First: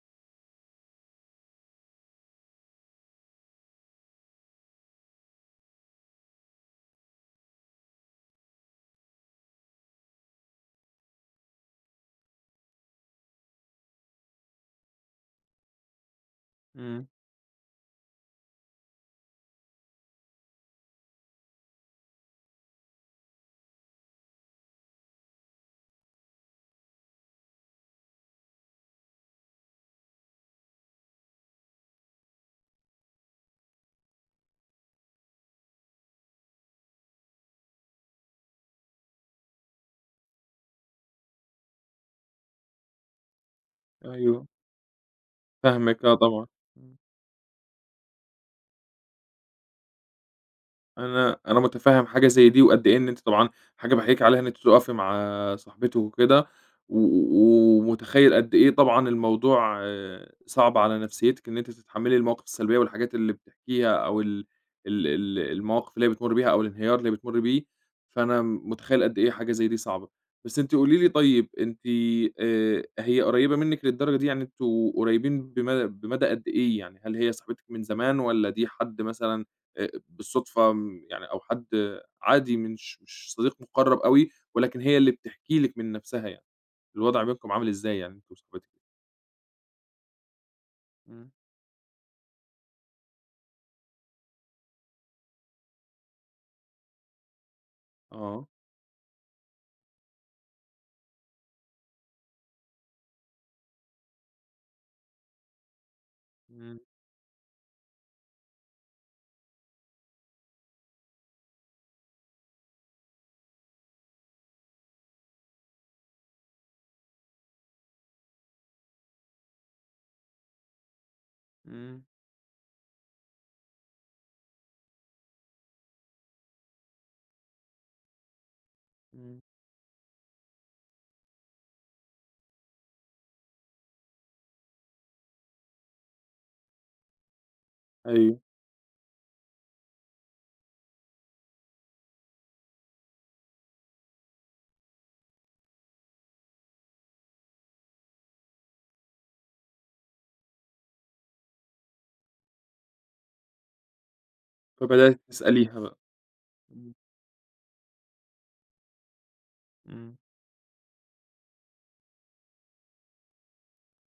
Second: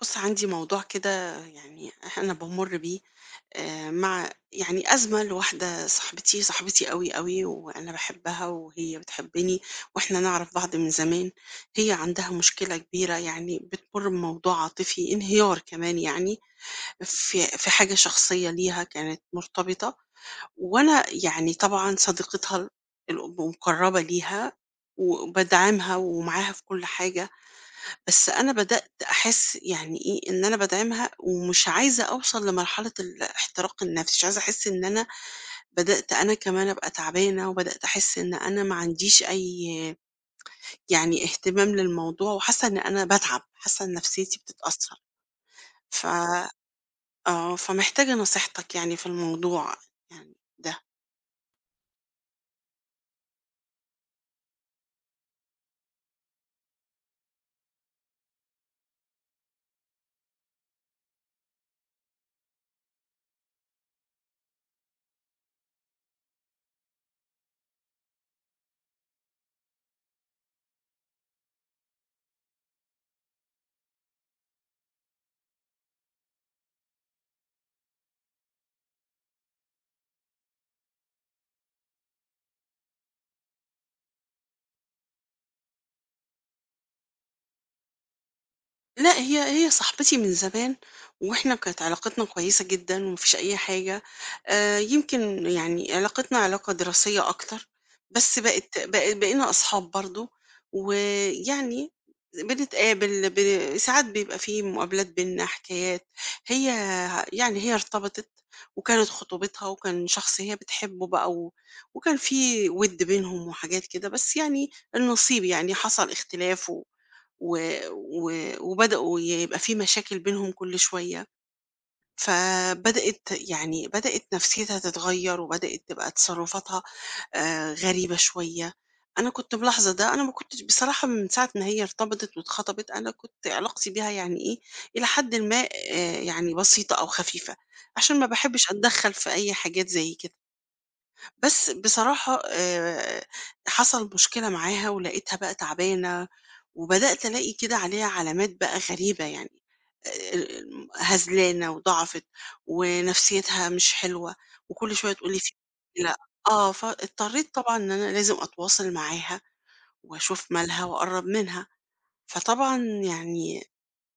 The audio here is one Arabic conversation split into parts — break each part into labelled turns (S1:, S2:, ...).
S1: بُص، عندي موضوع كده. يعني أنا بامُر بيه مع يعني أزمة لواحدة صاحبتي، صاحبتي أوي، أوي، وأنا باحبها وهي بتحبني وإحنا نعرف بعض من زمان. هي عندها مشكلة كبيرة، يعني بتمُر بموضوع عاطفي، انهيار كمان، يعني
S2: إمم،
S1: في حاجة شخصية ليها كانت مرتبطة، وأنا يعني طبعًا صديقتها المُقرّبة ليها، وبادعمها ومعاها في كل حاجة. بس أنا بدأت أحس يعني إيه، إن أنا بادعمها ومش عايزة أوصل لمرحلة الاحتراق النفسي، مش عايزة أحس إن أنا بدأت أنا كمان أبقى تعبانة، وبدأت أحس إن أنا ما عنديش أي يعني اهتمام للموضوع، وحاسة إن أنا باتعب، حاسة إن نفسيتي
S2: أيوه،
S1: بتتأثر.
S2: فاهمِك
S1: ف
S2: آه طبعًا، إمم.
S1: آه، فمحتاجة نصيحتك يعني في الموضوع يعني ده.
S2: أنا متفهم حاجة زي دي، وقد إيه إن أنتِ طبعًا حاجة باحييكِ عليها إن أنتِ تقفي مع صاحبته وكده، و ومتخيل قد إيه طبعًا الموضوع صعب على نفسيتِك إن أنتِ تتحملي المواقف السلبية والحاجات اللي بتحكيها، أو ال ال ال المواقف اللي هي بتمر بيها، أو الانهيار اللي هي بتمر بيه، فأنا متخيل قد إيه حاجة زي دي صعبة. بس أنتِ قولي لي طيب أنتِ هي قريبة منِك للدرجة دي؟ يعني أنتم قريبين بمدى قد إيه يعني؟ هل هي صاحبتِك من زمان والّا دي حد مثلًا بالصدفة يعني أو حد عادي من مش مش صديق مُقرّب أوي، ولكن هي اللي بتحكي لِك من نَفْسها يعني، الوضع بينكم عامل إزاي يعني أنتِ وصاحبتِك؟
S1: لأ، هي صاحبتي من زمان،
S2: إمم.
S1: وإحنا كانت علاقتنا كويسة جدًا وما فيش أي حاجة. يمكن يعني علاقتنا علاقة دراسية أكتر، بس
S2: آه.
S1: بقت بق بقينا أصحاب برضه. ويعني بنتقابل ساعات، بيبقى في مقابلات بيننا، حكايات. هي
S2: إمم،
S1: هي ارتبطت، وكانت خطوبتها، وكان شخص هي بتحبه بقى، وكان في وِد بينهم وحاجات كده، بس يعني النصيب يعني حصل اختلاف، و و و وبدأوا يبقى في مشاكل بينهم كل شوية.
S2: إمم،
S1: فبدأت يعني بدأت نفسيتها تتغيّر، وبدأت تبقى تصرفاتها غريبة شوية. أنا
S2: إمم.
S1: كنت ملاحظة ده، أنا ما كنتش بصراحة من ساعة ما هي ارتبطت واتخطبت، أنا كنت علاقتي بيها يعني إيه، إلى حدٍ ما يعني بسيطة أو خفيفة، عشان ما
S2: أيوه،
S1: باحبش أتدخّل في أي حاجات زي كده. بس بصراحة حصل مشكلة معاها، ولقيتها بقى تعبانة، وبدأت ألاقي كده عليها علامات بقى غريبة، يعني آآ هزلانة وضعفت ونفسيتها مش حلوة، وكل شوية
S2: فبدأتِ
S1: تقول لي في
S2: تسأليها بقى.
S1: مشكلة. آه،
S2: إمم.
S1: فاضطريت طبعًا إن أنا لازم أتواصل معاها
S2: إمم.
S1: وأشوف مالها وأقرّب منها. فطبعًا يعني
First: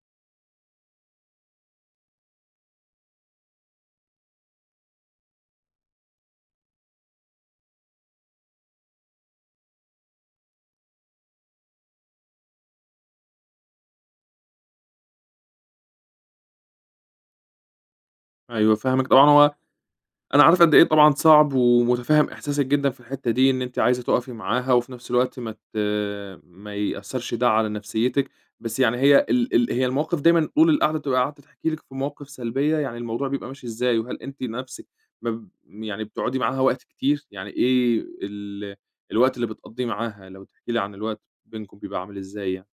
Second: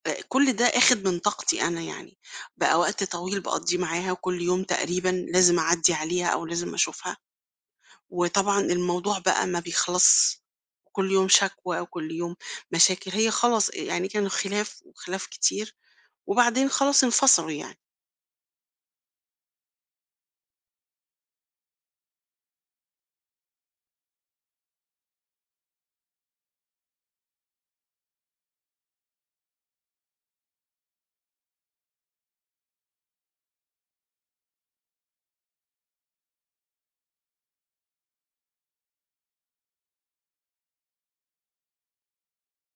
S1: كل ده آخِد من طاقتي أنا يعني، بقى وقت طويل باقضّيه معاها، وكل يوم تقريبًا لازم أعدّي عليها أو لازم أشوفها. وطبعًا الموضوع بقى ما بيخلصش، كل يوم شكوى وكل يوم مشاكل، هي خلاص يعني كانوا خلاف وخلاف كتير، وبعدين خلاص انفصلوا يعني.
S2: أيوه فاهمِك طبعًا هو. أنا عارف قد إيه طبعًا صعب، ومُتفهِّم إحساسِك جدًا في الحتّة دي، إن أنتِ عايزة تُقفي معاها، وفي نفس الوقت ما يأثّرش ده على نفسيتِك، بس يعني هي ال ال هي المواقف دايمًا طول القعدة بتبقى قاعدة تحكي لِك في مواقف سلبية، يعني الموضوع بيبقى ماشي إزاي؟ وهل أنتِ نفسِك ما ب يعني بتقعدي معاها وقت كتير؟ يعني إيه الوقت اللي بتقضّيه معاها؟ لو تحكي لي عن الوقت بينكم بيبقى عامل إزاي يعني؟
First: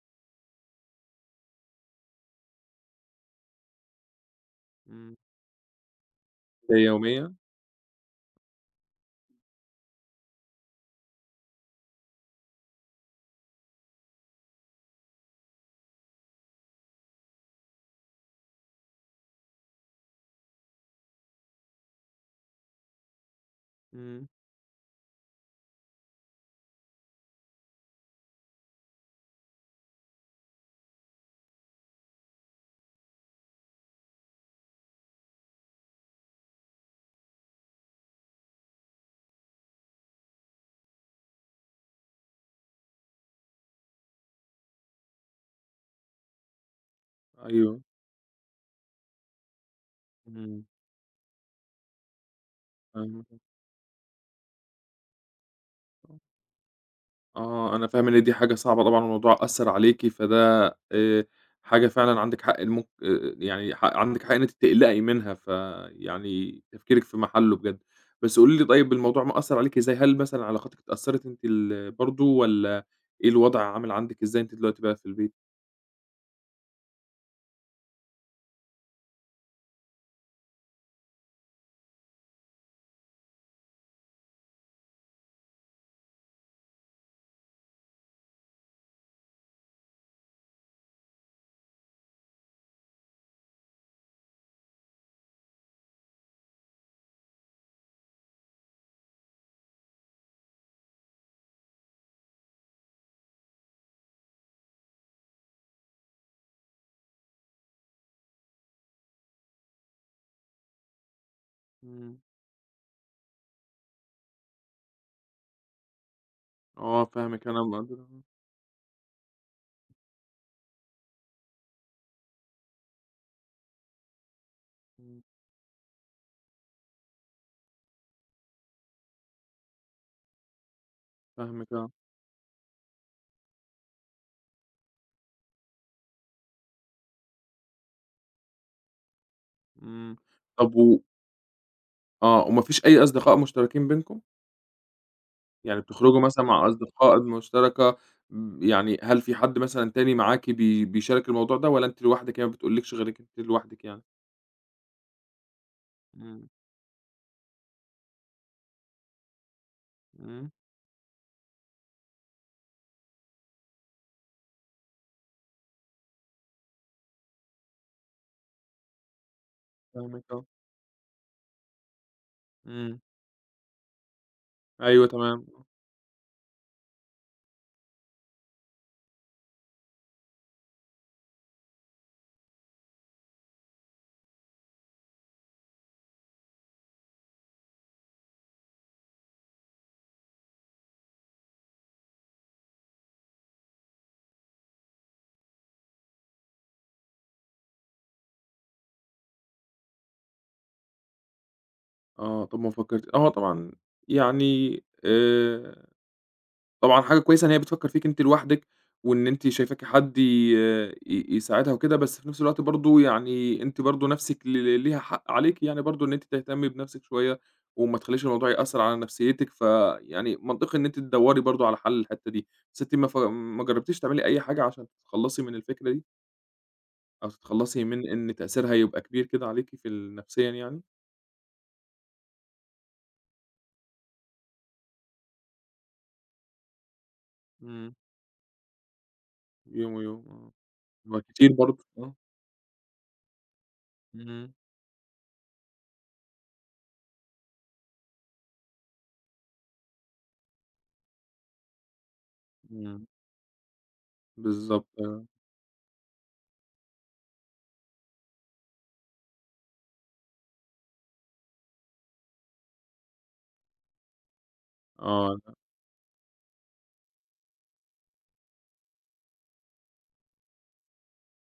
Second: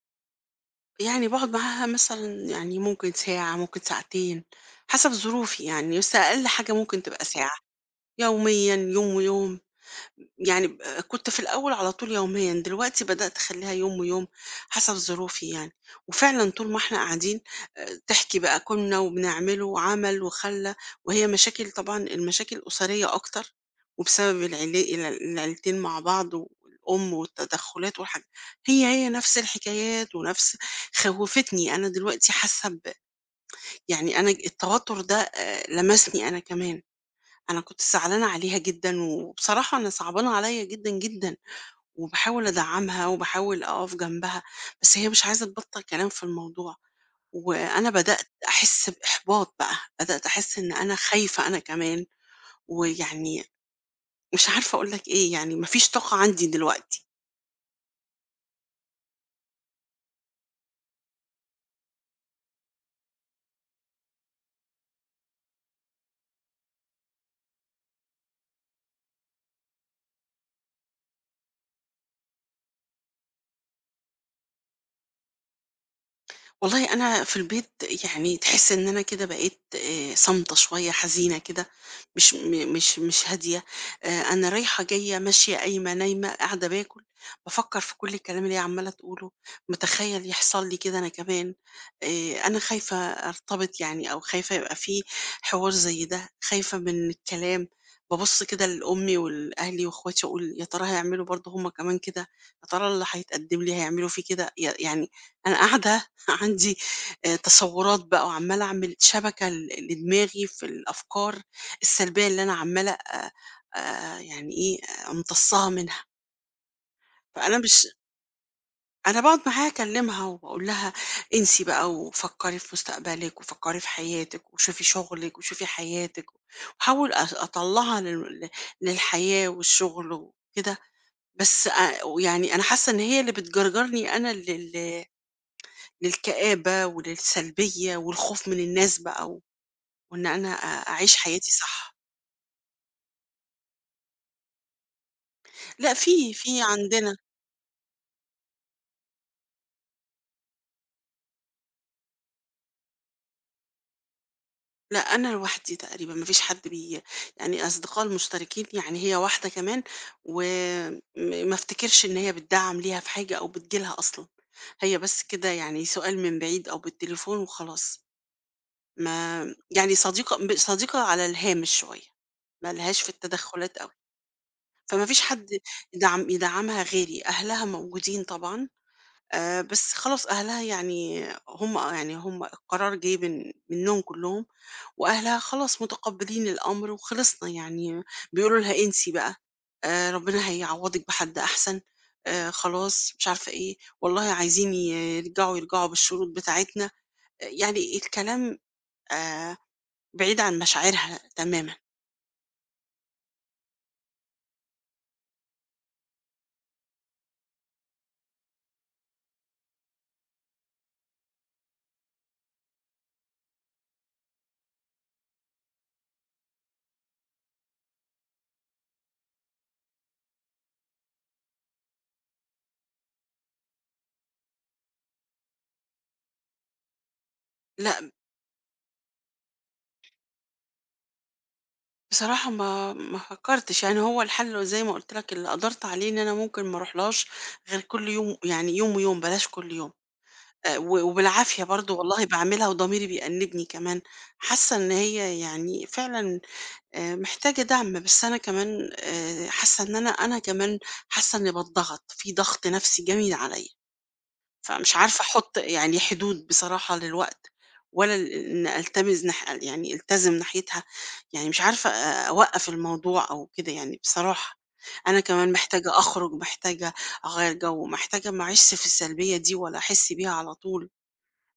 S1: يعني باقعد معاها مثلًا يعني ممكن ساعة، ممكن ساعتين، حسب
S2: إمم،
S1: ظروفي يعني، بس أقل حاجة
S2: بداية
S1: ممكن تبقى
S2: يومية؟
S1: ساعة، يوميًا، يوم ويوم. يعني ب آه، كنت في الأول على طول يوميًا، دلوقتي بدأت أخلّيها يوم ويوم حسب ظروفي يعني. وفعلًا طول ما إحنا قاعدين تحكي بقى كنا وبنعمله وعمل وخلّى، وهي مشاكل، طبعًا المشاكل أسرية أكتر،
S2: إمم،
S1: وبسبب العيلة العيلتين مع بعض والأم والتدخلات والحاجات. هي نفس الحكايات ونفس. خوّفتني، أنا دلوقتي حاسة يعني أنا التوتر ده لمسني أنا كمان. أنا كنت زعلانة عليها جدًا، وبصراحة أنا صعبانة عليّا جدًا، جدًا، وباحاول أدعّمها وباحاول أقف جنبها، بس هي مش عايزة تبطّل كلام في الموضوع،
S2: أيوه،
S1: وأنا بدأت أحس بإحباط بقى، بدأت أحس
S2: إمم،
S1: إن أنا خايفة أنا كمان،
S2: فاهمِك
S1: ويعني مش عارفة أقول لك إيه، يعني ما فيش طاقة عندي دلوقتي.
S2: آه، أنا فاهم إن دي حاجة صعبة طبعًا والموضوع أثّر عليكِ، فده آآ حاجة فعلًا عندِك حق المك يعني ح عندِك حق إن أنتِ تقلقي منها، فيعني تفكيرِك في محله بجد. بس قولي لي طيب الموضوع مأثّر عليكِ إزاي؟ هل مثلًا علاقاتِك اتأثّرت أنتِ برضه والّا إيه الوضع عامل عندِك إزاي أنتِ دلوقتي بقى في البيت؟
S1: والله أنا في البيت، يعني تحس إن أنا كده بقيت، آه، صامتة شوية، حزينة كده، مش م- مش مش هادية. آه، أنا رايحة جاية ماشية قايمة نايمة قاعدة باكل، بفكر في كل الكلام اللي هي عمالة تقوله، متخيل يحصل لي كده أنا كمان. آه، أنا خايفة أرتبط يعني، أو خايفة يبقى في حوار زي ده، خايفة من الكلام، ببص كده لأمي والأهلي وإخواتي أقول يا ترى هيعملوا برضه هما كمان كده، يا ترى اللي هيتقدم لي هيعملوا فيه كده، يعني أنا قاعدة عندي تصورات بقى، وعمّالة أعمل شبكة لدماغي في الأفكار
S2: إمم،
S1: السلبية اللي أنا عمّالة، يعني إيه، أمتصّاها منها.
S2: آه فاهمِك
S1: فأنا
S2: أنا
S1: مش
S2: مقدّر آه،
S1: أنا باقعد معاها أكلّمها وأقول لها انسي بقى وفكّري في مستقبلِك وفكّري في حياتِك وشوفي
S2: إمم،
S1: شغلِك وشوفي حياتِك، واحاول أطلّعها للحياة والشغل وكده، بس
S2: فاهمِك آه،
S1: ويعني أنا حاسة إن هي اللي بتجرجرني أنا للكآبة وللسلبية والخوف من الناس بقى،
S2: إمم.
S1: وإن أنا
S2: طب و
S1: أعيش حياتي صح.
S2: آه، وما فيش أي أصدقاء مشتركين بينكم؟ يعني
S1: لأ،
S2: بتخرجوا
S1: في
S2: مثلًا
S1: في
S2: مع
S1: عندنا.
S2: أصدقاء مشتركة يعني هل في حد مثلًا تاني معاكِ بيشارك الموضوع ده والّا أنتِ لوحدِك هي ما بتقولكش غيرِك أنتِ لوحدِك يعني؟
S1: لأ أنا لوحدي تقريبًا، ما فيش
S2: إمم،
S1: حد يعني. أصدقاء المشتركين يعني هي واحدة كمان،
S2: إمم،
S1: ما أفتكرش إن هي بتدعّم ليها في حاجة أو بتيجي لها أصلًا، هي بس كده يعني سؤال من بعيد أو بالتليفون وخلاص. ما يعني
S2: فاهمِك آه،
S1: صديقة على الهامش شوية، ما
S2: إمم،
S1: لهاش في التدخلات أوي، فما
S2: أيوه
S1: فيش
S2: تمام،
S1: حد يدعّمها غيري، أهلها موجودين طبعًا. بس خلاص أهلها، يعني هم يعني هم القرار جِه منّهم كلّهم، وأهلها خلاص متقبّلين الأمر وخلصنا يعني، بيقولوا لها انسي بقى، ربنا هيعوّضِك بحد أحسن، خلاص مش عارفة إيه، والله عايزين ي يرجعوا، يرجعوا بالشروط بتاعتنا، يعني الكلام آآ بعيد عن مشاعرها تمامًا.
S2: آه، طب ما فكرت آه طبعًا، يعني آآ طبعًا حاجة كويسة إن هي بتفكّر فيكِ أنتِ لوحدِك، وإن أنتِ شايفاكِ حد ي ي يساعدها وكده، بس في نفس الوقت برضه يعني أنتِ برضه نفسِك ليها حق عليكِ يعني برضه إن أنتِ تهتمي بنفسِك شوية، وما تخلّيش الموضوع يأثّر على نفسيتِك، فيعني منطقي إن أنتِ تدوّري برضه على حل الحتّة دي، بس أنتِ ما جرّبتيش تعملي أي حاجة عشان تتخلّصي من الفكرة دي، أو تتخلّصي
S1: لأ،
S2: من إن تأثيرها يبقى كبير كده عليكِ في نفسيًا يعني؟
S1: بصراحة ما فكرتش يعني. هو الحل زي ما قلت لك اللي قدرت عليه انا ممكن ما اروحلهاش غير
S2: إمم.
S1: كل يوم، يعني يوم ويوم بلاش كل يوم.
S2: يوم ويوم آه،
S1: آه،
S2: هو كتير
S1: وبالعافية
S2: برضه،
S1: برضو
S2: آه.
S1: والله بعملها، وضميري بيأنبني كمان.
S2: إمم، إمم.
S1: حاسة ان هي يعني فعلا، آه، محتاجة دعم، بس انا كمان آه، حاسة ان انا كمان، حاسة اني بتضغط في ضغط نفسي
S2: إمم،
S1: جميل عليا،
S2: بالضبط
S1: فمش عارفة
S2: آه،
S1: أحط يعني حدود بصراحة للوقت، ولا إن ألتمس يعني ألتزم ناحيتها، يعني مش عارفة أوقّف الموضوع أو كده يعني بصراحة. أنا
S2: آه.
S1: كمان محتاجة أخرج، محتاجة أغيّر جو، محتاجة ما أعيشش في السلبية دي ولا أحس بيها على طول،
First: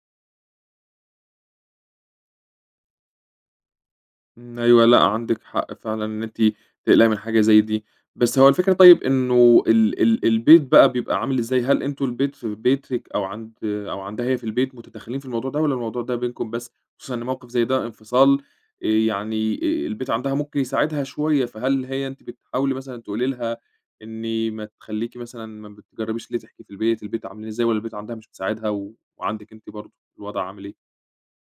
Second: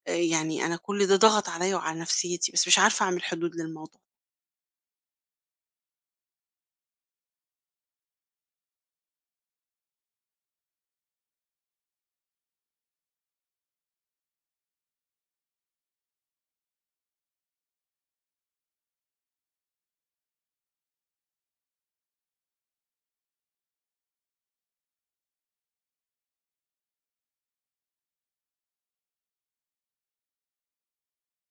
S1: يعني أنا كل ده ضغط عليَّ وعلى نفسيتي، بس مش عارفة أعمل حدود للموضوع.
S2: إمم، أيوه، لأ عندِك حق فعلًا إن أنتِ تقلقي من حاجة زي دي، بس هو الفكرة طيب إنه ال ال البيت بقى بيبقى عامل إزاي؟ هل أنتم البيت في بيتِك أو عند أو عندها هي في البيت متدخّلين في الموضوع ده والّا الموضوع ده بينكم بس؟ خصوصًا إن موقف زي ده انفصال يعني البيت عندها ممكن يساعدها شوية، فهل هي أنتِ بتحاولي مثلًا تقولي لها إني ما تخلّيكِ مثلًا ما بتجرّبيش ليه تحكي في البيت، البيت عاملين إزاي والّا البيت عندها مش بيساعدها و وعندِك أنتِ برضه الوضع عامل إيه؟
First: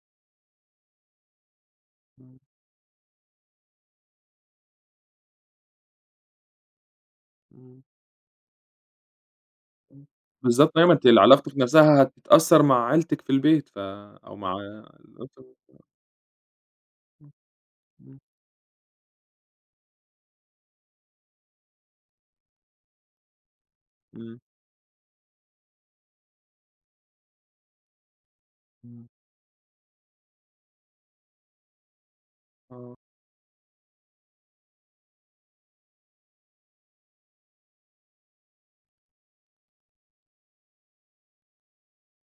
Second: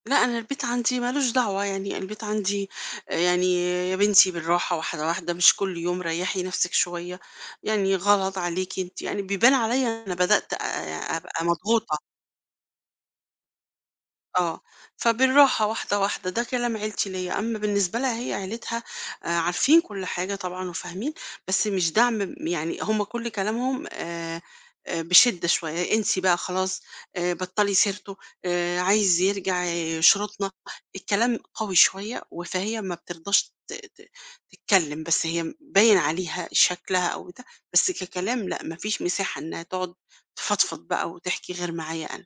S1: لأ، أنا البيت عندي ما لوش دعوة، يعني البيت
S2: إمم،
S1: عندي آه، يعني يا بنتي بالراحة واحدة، واحدة، مش كل يوم، ريّحي نفسِك شوية،
S2: إمم.
S1: يعني غلط عليكِ أنتِ، يعني بيبان عليّا أنا بدأت
S2: بالضبط أيوه، ما أنتِ
S1: أبقى
S2: العلاقتِك
S1: مضغوطة.
S2: نفْسها هتتأثّر مع عيلتِك في البيت أو مع
S1: آه،
S2: الأسرة.
S1: فبالراحة واحدة واحدة، ده كلام عيلتي
S2: إمم،
S1: ليّا، أمّا بالنسبة
S2: إمم،
S1: لها هي عيلتها عارفين كل حاجة طبعًا وفاهمين، بس مش دعم، يعني هم كل كلامهم
S2: إمم،
S1: بشِدّة شوية، انسي بقى خلاص، بطّلي سيرته،
S2: إمم،
S1: عايز يرجع يشرطنا، الكلام قوي شوية، فهي ما
S2: آه،
S1: بترضاش ت ت تتكلم، بس هي باين عليها شكلها أو بتاع، بس ككلام لأ، ما فيش مساحة إنها تقعد تفضفض بقى وتحكي غير معايا أنا.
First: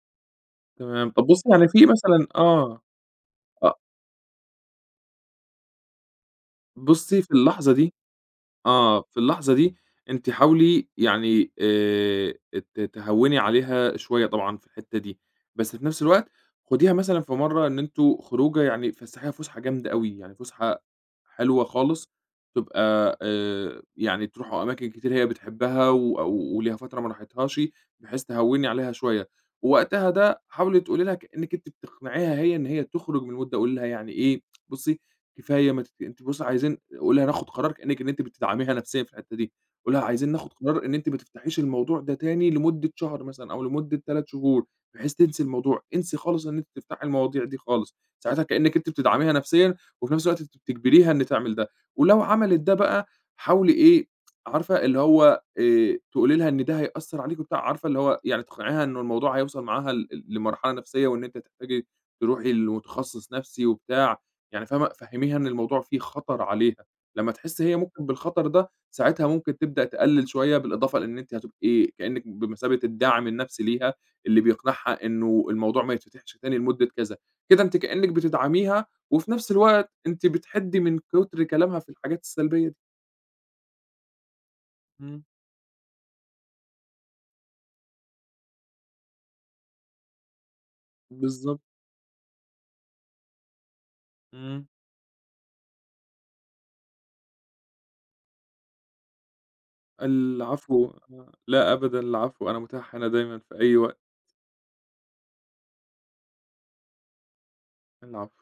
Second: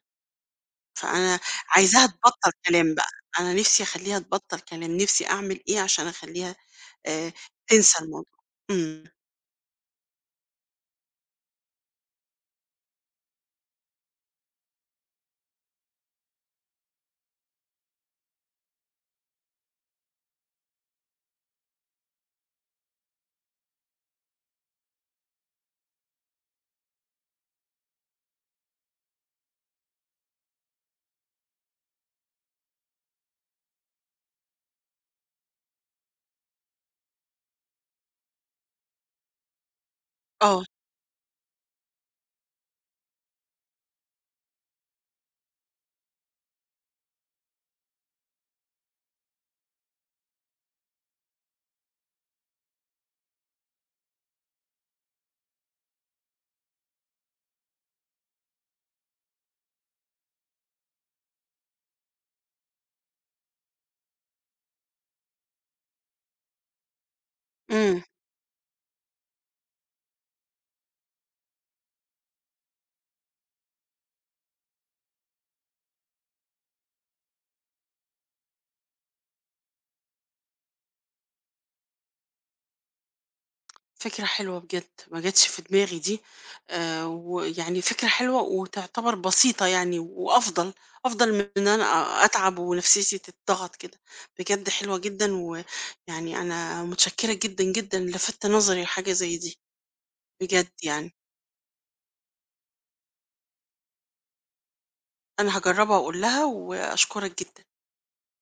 S2: تمام. طَب
S1: فأنا
S2: بُصّي يعني في
S1: عايزاها
S2: مثلًا
S1: تبطّل
S2: آه،
S1: كلام بقى، أنا
S2: أ
S1: نِفْسي أخلّيها تبطّل كلام، نِفْسي أعمل إيه عشان أخلّيها
S2: بُصّي
S1: آآ
S2: في اللحظة دي
S1: تنسى الموضوع.
S2: آه،
S1: إمم،
S2: في اللحظة دي أنتِ حاولي يعني ت تهوّني عليها شوية طبعًا في الحتّة دي، بس في نفس الوقت خُديها مثلًا في مرّة إن أنتم خروجة يعني فسّحيها فُسحة جامدة أوي، يعني فُسحة حلوة خالص تبقى يعني تروحوا أماكن كتير هي بتحبها و و- وليها فترة ما راحتهاش، بحيث تهوّني عليها شوية، ووقتها ده حاولي تقولي لها كإنِّك أنتِ بتقنعيها هي إن هي تخرج من المود ده، قولي لها يعني إيه بُصّي كفاية ما تت أنتِ بُصّي عايزين قولي هناخد قرار كإنِّك إن أنتِ بتدعميها نفسيًا في الحتّة دي، قولي عايزين ناخد
S1: آه،
S2: قرار إن أنتِ ما تفتحيش الموضوع ده تاني لمدة شهر مثلًا أو لمدة 3 شهور، بحيث تنسي الموضوع، انسي خالص إن أنتِ تفتحي المواضيع دي خالص، ساعتها كإنِّك أنتِ بتدعميها نفسيًا وفي نفس الوقت أنتِ بتجبريها إن تعمل ده، ولو عملت ده بقى حاولي إيه، عارفة اللي هو تقولي لها إن ده هيأثّر عليكِ وبتاع، عارفة اللي هو يعني تقنعيها إنه الموضوع هيوصل معاها لمرحلة نفسية وإن أنتِ هتحتاجي تروحي لمتخصص نفسي وبتاع. يعني فاهمة، فهّميها إن الموضوع فيه خطر عليها، لمّا تحس هي
S1: إمم،
S2: ممكن بالخطر ده، ساعتها ممكن تبدأ تقلل شوية، بالإضافة لإن أنتِ هتبقي إيه، كإنِّك بمثابة الداعم النفسي ليها، اللي بيقنعها إنه الموضوع ما يتفتحش تاني لمدة كذا، كده أنتِ كإنِّك بتدعميها، وفي نفس الوقت أنتِ بتحدّي من كتر كلامها في الحاجات السلبية دي.
S1: فكرة حلوة بجد، ما
S2: إمم،
S1: جاتش في دماغي دي. ويعني فكرة حلوة وتعتبر بسيطة يعني وأفضل، أفضل من
S2: بالضبط.
S1: إن أنا أتعب ونفسيتي تتضغط كده،
S2: إمم.
S1: بجد حلوة جدًا، ويعني أنا متشكّرة جدًا، جدًا، لفَتت نظري لحاجة زي دي، بجد
S2: العفو،
S1: يعني،
S2: لا أبدًا العفو، أنا متاح هنا دايمًا في أي وقت،
S1: أنا هاجرّبها وأقول لها وأشكرك جدًا.
S2: العفو.